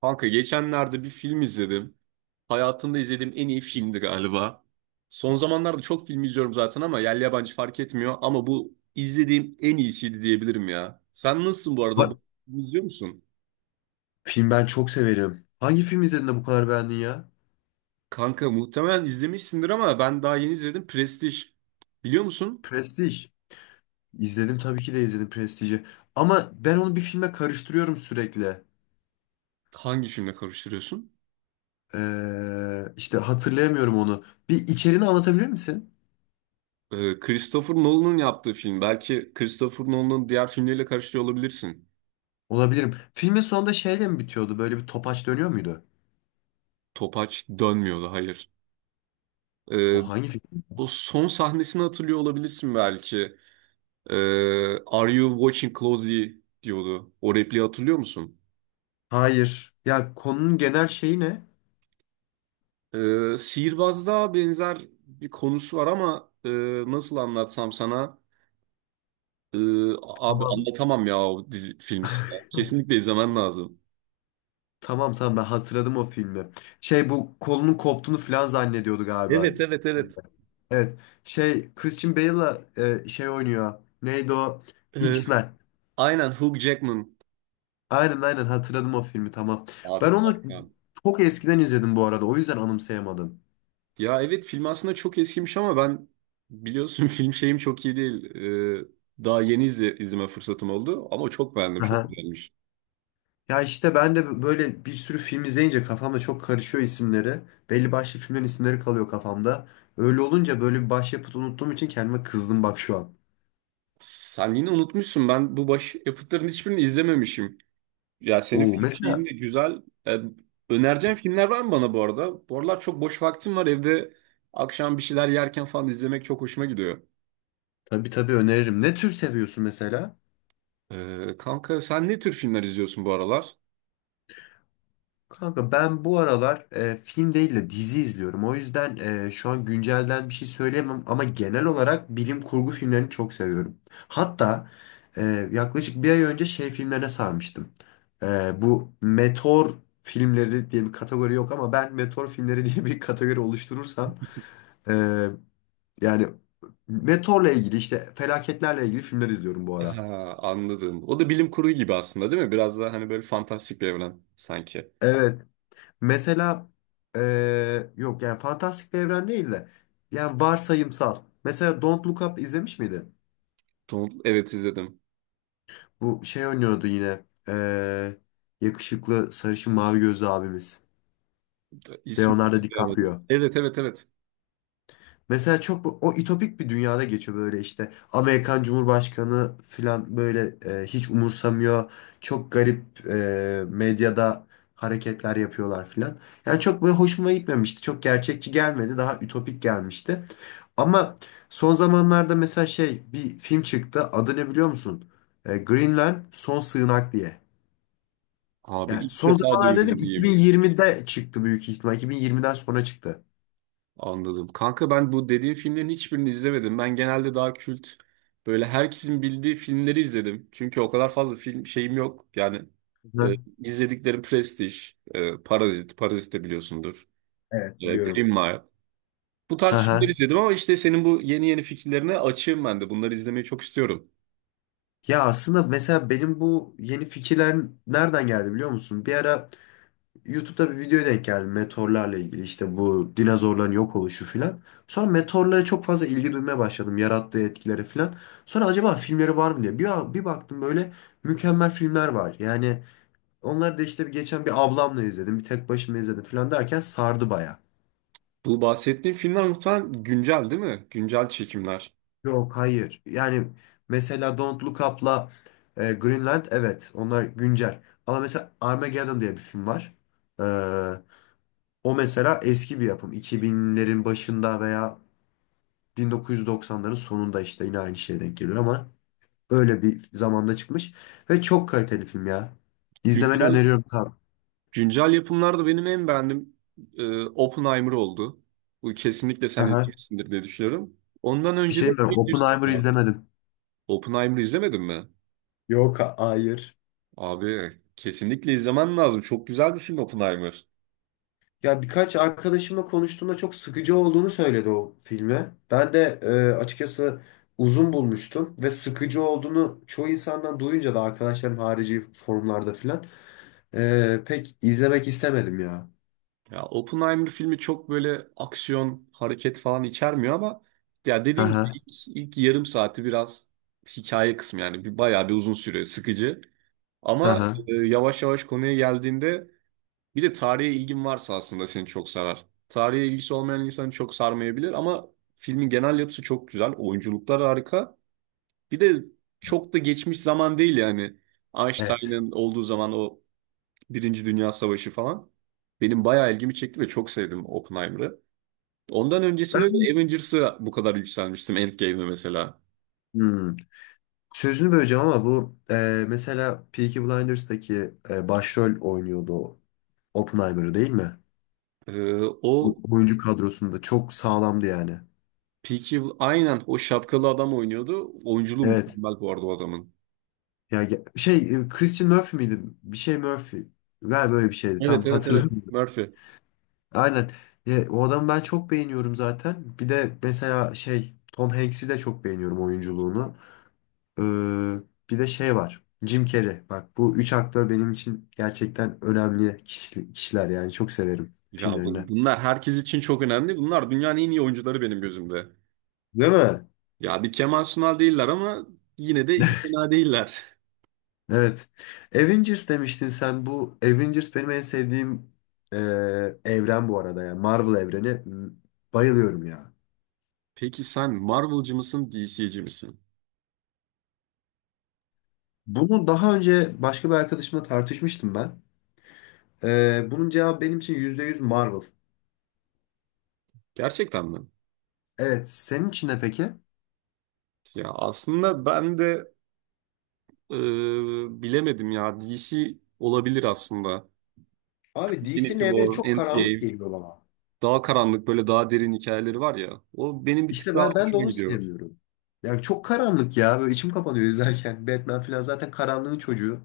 Kanka geçenlerde bir film izledim. Hayatımda izlediğim en iyi filmdi galiba. Son zamanlarda çok film izliyorum zaten ama yerli yabancı fark etmiyor. Ama bu izlediğim en iyisiydi diyebilirim ya. Sen nasılsın bu arada? Bu Bak, filmi İzliyor musun? film ben çok severim. Hangi film izledin de bu kadar beğendin ya? Kanka muhtemelen izlemişsindir ama ben daha yeni izledim. Prestij. Biliyor musun? Prestige. İzledim tabii ki de izledim Prestij'i. Ama ben onu bir filme karıştırıyorum sürekli. Hangi filmle karıştırıyorsun? İşte hatırlayamıyorum onu. Bir içeriğini anlatabilir misin? Christopher Nolan'ın yaptığı film. Belki Christopher Nolan'ın diğer filmleriyle karıştırıyor olabilirsin. Olabilirim. Filmin sonunda şeyle mi bitiyordu? Böyle bir topaç dönüyor muydu? Topaç dönmüyordu, hayır. Ee, O hangi film? O son sahnesini hatırlıyor olabilirsin belki. Are you watching closely diyordu. O repliği hatırlıyor musun? Hayır. Ya konunun genel şeyi ne? Sihirbazda benzer bir konusu var ama nasıl anlatsam sana? Ee, abi Tamam. anlatamam ya o dizi, filmi sana. Kesinlikle izlemen lazım. Tamam, tamam, ben hatırladım o filmi. Şey, bu kolunun koptuğunu falan zannediyordu galiba. Evet evet evet. Evet. Şey Christian Bale'la şey oynuyor. Neydi o? Ee, X-Men. aynen Hugh Jackman. Aynen, aynen, hatırladım o filmi, tamam. Abi Ben onu harika. çok eskiden izledim bu arada. O yüzden anımsayamadım. Ya evet film aslında çok eskimiş ama ben biliyorsun film şeyim çok iyi değil. Daha yeni izleme fırsatım oldu ama çok beğendim, çok Aha. beğenmiş. Ya işte ben de böyle bir sürü film izleyince kafamda çok karışıyor isimleri. Belli başlı filmlerin isimleri kalıyor kafamda. Öyle olunca böyle bir başyapıt unuttuğum için kendime kızdım bak şu an. Sen yine unutmuşsun ben bu baş yapıtların hiçbirini izlememişim. Ya senin Oo, film şeyin mesela de güzel. Ee, önereceğin filmler var mı bana bu arada? Bu aralar çok boş vaktim var evde akşam bir şeyler yerken falan izlemek çok hoşuma gidiyor. tabii, tabii öneririm. Ne tür seviyorsun mesela? Kanka sen ne tür filmler izliyorsun bu aralar? Kanka, ben bu aralar film değil de dizi izliyorum. O yüzden şu an güncelden bir şey söyleyemem ama genel olarak bilim kurgu filmlerini çok seviyorum. Hatta e, yaklaşık bir ay önce şey filmlerine sarmıştım. E, bu meteor filmleri diye bir kategori yok ama ben meteor filmleri diye bir kategori oluşturursam e, yani meteorla ilgili işte felaketlerle ilgili filmler izliyorum bu ara. Ha, anladım. O da bilim kurgu gibi aslında değil mi? Biraz daha hani böyle fantastik bir evren sanki. Evet. Mesela yok, yani fantastik bir evren değil de yani varsayımsal. Mesela Don't Look Up izlemiş miydin? Evet izledim. Bu şey oynuyordu yine, yakışıklı, sarışın, mavi gözlü abimiz. İsmi Leonardo hatırlayamadım. DiCaprio. Evet evet evet. Mesela çok o ütopik bir dünyada geçiyor böyle işte. Amerikan Cumhurbaşkanı falan böyle hiç umursamıyor. Çok garip medyada hareketler yapıyorlar falan. Yani çok böyle hoşuma gitmemişti. Çok gerçekçi gelmedi. Daha ütopik gelmişti. Ama son zamanlarda mesela şey bir film çıktı. Adı ne biliyor musun? E, Greenland Son Sığınak diye. Abi Yani ilk son defa zamanlarda dedim, duydum diyeyim. 2020'de çıktı büyük ihtimal. 2020'den sonra çıktı. Anladım. Kanka ben bu dediğin filmlerin hiçbirini izlemedim. Ben genelde daha kült böyle herkesin bildiği filmleri izledim. Çünkü o kadar fazla film şeyim yok. Yani e, Hı. izlediklerim Prestige, Parazit, Parazit de biliyorsundur. Evet, Green biliyorum. Mile. Bu Hı tarz filmleri hı. izledim ama işte senin bu yeni yeni fikirlerine açığım ben de. Bunları izlemeyi çok istiyorum. Ya aslında mesela benim bu yeni fikirler nereden geldi biliyor musun? Bir ara YouTube'da bir videoya denk geldim meteorlarla ilgili, işte bu dinozorların yok oluşu filan. Sonra meteorlara çok fazla ilgi duymaya başladım, yarattığı etkileri filan. Sonra acaba filmleri var mı diye bir baktım böyle, mükemmel filmler var. Yani onlar da işte bir geçen bir ablamla izledim, bir tek başıma izledim filan derken sardı baya. Bu bahsettiğim filmler muhtemelen güncel değil mi? Güncel çekimler. Yok, hayır. Yani mesela Don't Look Up'la Greenland, evet, onlar güncel. Ama mesela Armageddon diye bir film var. Ee, O mesela eski bir yapım. 2000'lerin başında veya 1990'ların sonunda, işte yine aynı şeye denk geliyor ama öyle bir zamanda çıkmış. Ve çok kaliteli film ya. İzlemeni Güncel öneriyorum tabii. Güncel yapımlarda benim en beğendiğim Oppenheimer oldu. Bu kesinlikle sen Aha. izlemişsindir diye düşünüyorum. Ondan Bir önce de şey mi? Avengers Oppenheimer vardı. izlemedim. Oppenheimer'ı izlemedin mi? Yok, hayır. Abi kesinlikle izlemen lazım. Çok güzel bir film Oppenheimer. Ya birkaç arkadaşımla konuştuğumda çok sıkıcı olduğunu söyledi o filmi. Ben de açıkçası uzun bulmuştum ve sıkıcı olduğunu çoğu insandan duyunca da, arkadaşlarım harici forumlarda filan, pek izlemek istemedim ya. Ya Oppenheimer filmi çok böyle aksiyon, hareket falan içermiyor ama ya Hı dediğin gibi hı, ilk yarım saati biraz hikaye kısmı yani bir bayağı bir uzun süre sıkıcı. hı Ama hı. Yavaş yavaş konuya geldiğinde, bir de tarihe ilgin varsa aslında seni çok sarar. Tarihe ilgisi olmayan insanı çok sarmayabilir ama filmin genel yapısı çok güzel. Oyunculuklar harika. Bir de çok da geçmiş zaman değil yani. Evet. Einstein'ın olduğu zaman o Birinci Dünya Savaşı falan. Benim bayağı ilgimi çekti ve çok sevdim Oppenheimer'ı. Ondan öncesinde de Ben, Avengers'ı bu kadar yükselmiştim Endgame'e mesela. Hmm, sözünü böleceğim ama bu mesela Peaky Blinders'taki başrol oynuyordu o Oppenheimer'ı değil mi? Ee, o Oyuncu kadrosunda çok sağlamdı yani. Peaky, aynen o şapkalı adam oynuyordu. Oyunculuğu Evet. mükemmel bu arada o adamın. Ya şey, Christian Murphy miydi? Bir şey Murphy. Galiba böyle bir şeydi. Tam Evet evet evet. hatırlamıyorum. Murphy. Aynen. Ya, o adamı ben çok beğeniyorum zaten. Bir de mesela şey Tom Hanks'i de çok beğeniyorum oyunculuğunu. Ee, bir de şey var. Jim Carrey. Bak, bu üç aktör benim için gerçekten önemli kişiler yani. Çok severim Ya filmlerini. Bunlar herkes için çok önemli. Bunlar dünyanın en iyi oyuncuları benim gözümde. Değil mi? Ya bir Kemal Sunal değiller ama yine de fena değiller. Evet. Avengers demiştin sen. Bu Avengers benim en sevdiğim e, evren bu arada. Yani Marvel evreni. M- Bayılıyorum ya. Peki sen Marvel'cı mısın, DC'ci misin? Bunu daha önce başka bir arkadaşımla tartışmıştım ben. Bunun cevabı benim için %100 Marvel. Gerçekten mi? Evet, senin için ne peki? Ya aslında ben de e, bilemedim ya. DC olabilir aslında. Abi, DC'nin Infinity evreni War, çok karanlık Endgame, geliyor bana. daha karanlık böyle daha derin hikayeleri var ya. O benim bir tık İşte daha ben de hoşuma onu gidiyor. sevmiyorum. Yani çok karanlık ya. Böyle içim kapanıyor izlerken. Batman falan zaten karanlığın çocuğu.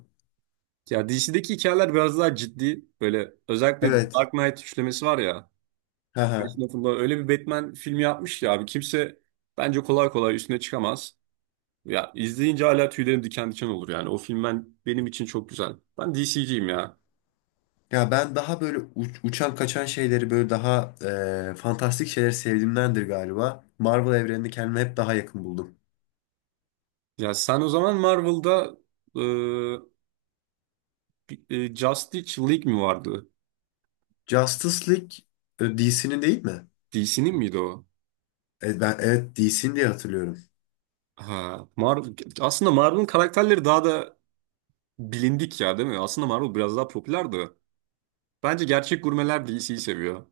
Ya DC'deki hikayeler biraz daha ciddi. Böyle özellikle Evet. Dark Knight üçlemesi var ya. Hı hı. Christopher'la öyle bir Batman filmi yapmış ya abi kimse bence kolay kolay üstüne çıkamaz. Ya izleyince hala tüylerim diken diken olur yani. O film benim için çok güzel. Ben DC'ciyim ya. Ya ben daha böyle uçan kaçan şeyleri, böyle daha fantastik şeyleri sevdiğimdendir galiba. Marvel evrenini kendime hep daha yakın buldum. Ya sen o zaman Marvel'da e, bir- Justice League mi vardı? Justice League DC'nin değil mi? DC'nin miydi o? Evet, ben evet DC'nin diye hatırlıyorum. Ha, Marvel, aslında Marvel'ın karakterleri daha da bilindik ya değil mi? Aslında Marvel biraz daha popülerdi. Bence gerçek gurmeler DC'yi seviyor.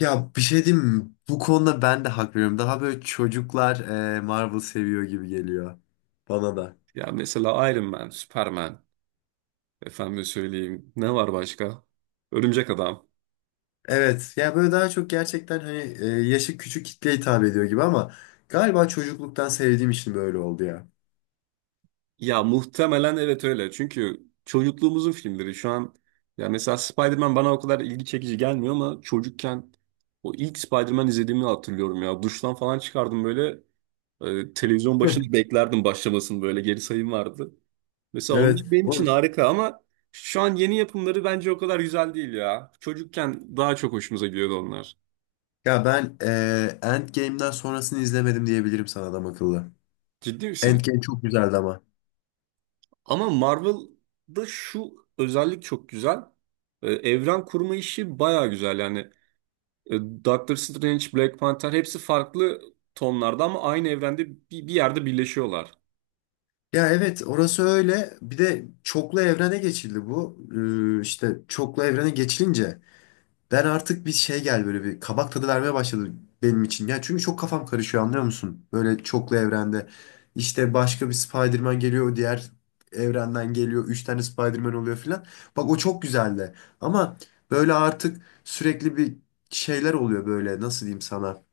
Ya bir şey diyeyim mi? Bu konuda ben de hak veriyorum. Daha böyle çocuklar Marvel seviyor gibi geliyor bana da. Ya mesela Iron Man, Superman. Efendim söyleyeyim. Ne var başka? Örümcek Adam. Evet ya, böyle daha çok gerçekten hani yaşı küçük kitleye hitap ediyor gibi ama galiba çocukluktan sevdiğim için böyle oldu ya. Ya muhtemelen evet öyle. Çünkü çocukluğumuzun filmleri şu an ya mesela Spider-Man bana o kadar ilgi çekici gelmiyor ama çocukken o ilk Spider-Man izlediğimi hatırlıyorum ya. Duştan falan çıkardım böyle televizyon başında beklerdim başlamasını böyle geri sayım vardı. Mesela onlar Evet. benim için Oğlum, harika ama şu an yeni yapımları bence o kadar güzel değil ya. Çocukken daha çok hoşumuza gidiyordu onlar. ya ben Endgame'den sonrasını izlemedim diyebilirim sana adam akıllı. Ciddi misin? Endgame çok güzeldi ama. Ama Marvel'da şu özellik çok güzel. Evren kurma işi baya güzel. Yani Doctor Strange, Black Panther hepsi farklı tonlarda ama aynı evrende bir yerde birleşiyorlar. Ya evet, orası öyle. Bir de çoklu evrene geçildi bu. İşte çoklu evrene geçilince, ben artık bir şey, gel, böyle bir kabak tadı vermeye başladı benim için. Ya çünkü çok kafam karışıyor, anlıyor musun? Böyle çoklu evrende. İşte başka bir Spider-Man geliyor, diğer evrenden geliyor. Üç tane Spider-Man oluyor filan. Bak, o çok güzeldi. Ama böyle artık sürekli bir şeyler oluyor böyle, nasıl diyeyim sana.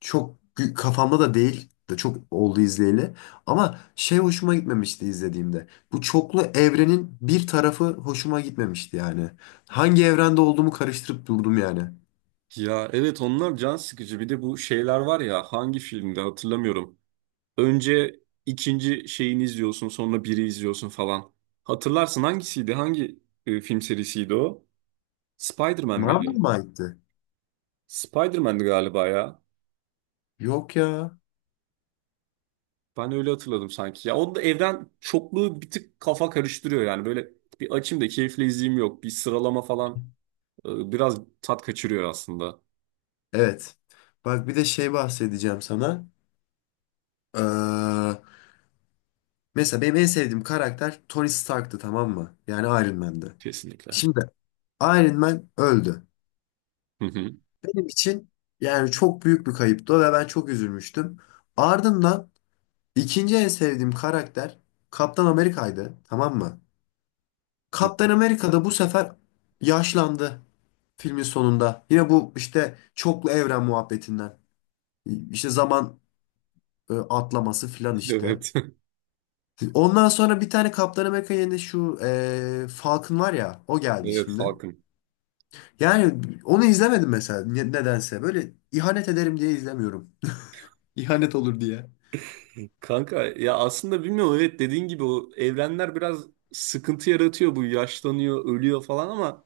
Çok kafamda da değil de çok oldu izleyeli. Ama şey, hoşuma gitmemişti izlediğimde. Bu çoklu evrenin bir tarafı hoşuma gitmemişti yani. Hangi evrende olduğumu karıştırıp durdum yani. Ya evet onlar can sıkıcı. Bir de bu şeyler var ya hangi filmde hatırlamıyorum. Önce ikinci şeyini izliyorsun sonra biri izliyorsun falan. Hatırlarsın hangisiydi? Hangi film serisiydi o? Spider-Man Marvel miydi? mı aitti? Spider-Man'di galiba ya. Yok ya. Ben öyle hatırladım sanki. Ya onu da evden çokluğu bir tık kafa karıştırıyor yani. Böyle bir açayım da keyifle izleyeyim yok. Bir sıralama falan biraz tat kaçırıyor aslında. Evet. Bak, bir de şey bahsedeceğim sana. Ee, mesela benim en sevdiğim karakter Tony Stark'tı, tamam mı? Yani Iron Man'di. Kesinlikle. Şimdi Iron Man öldü. Hı hı. Benim için yani çok büyük bir kayıptı ve ben çok üzülmüştüm. Ardından İkinci en sevdiğim karakter Kaptan Amerika'ydı, tamam mı? Kaptan Amerika da bu sefer yaşlandı filmin sonunda. Yine bu işte çoklu evren muhabbetinden. İşte zaman atlaması filan işte. Evet. Ondan sonra bir tane Kaptan Amerika yerine şu Falcon var ya, o geldi Evet şimdi. Falcon. Yani onu izlemedim mesela, nedense. Böyle ihanet ederim diye izlemiyorum. İhanet olur diye. Kanka ya aslında bilmiyorum evet dediğin gibi o evrenler biraz sıkıntı yaratıyor bu yaşlanıyor ölüyor falan ama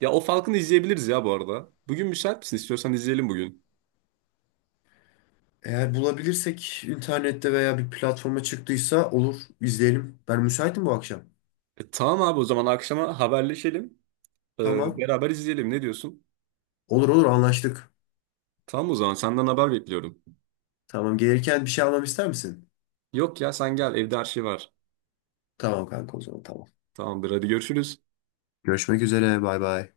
ya o Falcon'ı izleyebiliriz ya bu arada. Bugün müsait misin? İstiyorsan izleyelim bugün. Eğer bulabilirsek internette veya bir platforma çıktıysa olur, izleyelim. Ben müsaitim bu akşam. Tamam abi o zaman akşama haberleşelim. E, Tamam. beraber izleyelim ne diyorsun? Olur olur, anlaştık. Tamam o zaman senden haber bekliyorum. Tamam, gelirken bir şey almam ister misin? Yok ya sen gel evde her şey var. Tamam kanka, o zaman tamam. Tamamdır hadi görüşürüz. Görüşmek üzere, bay bay.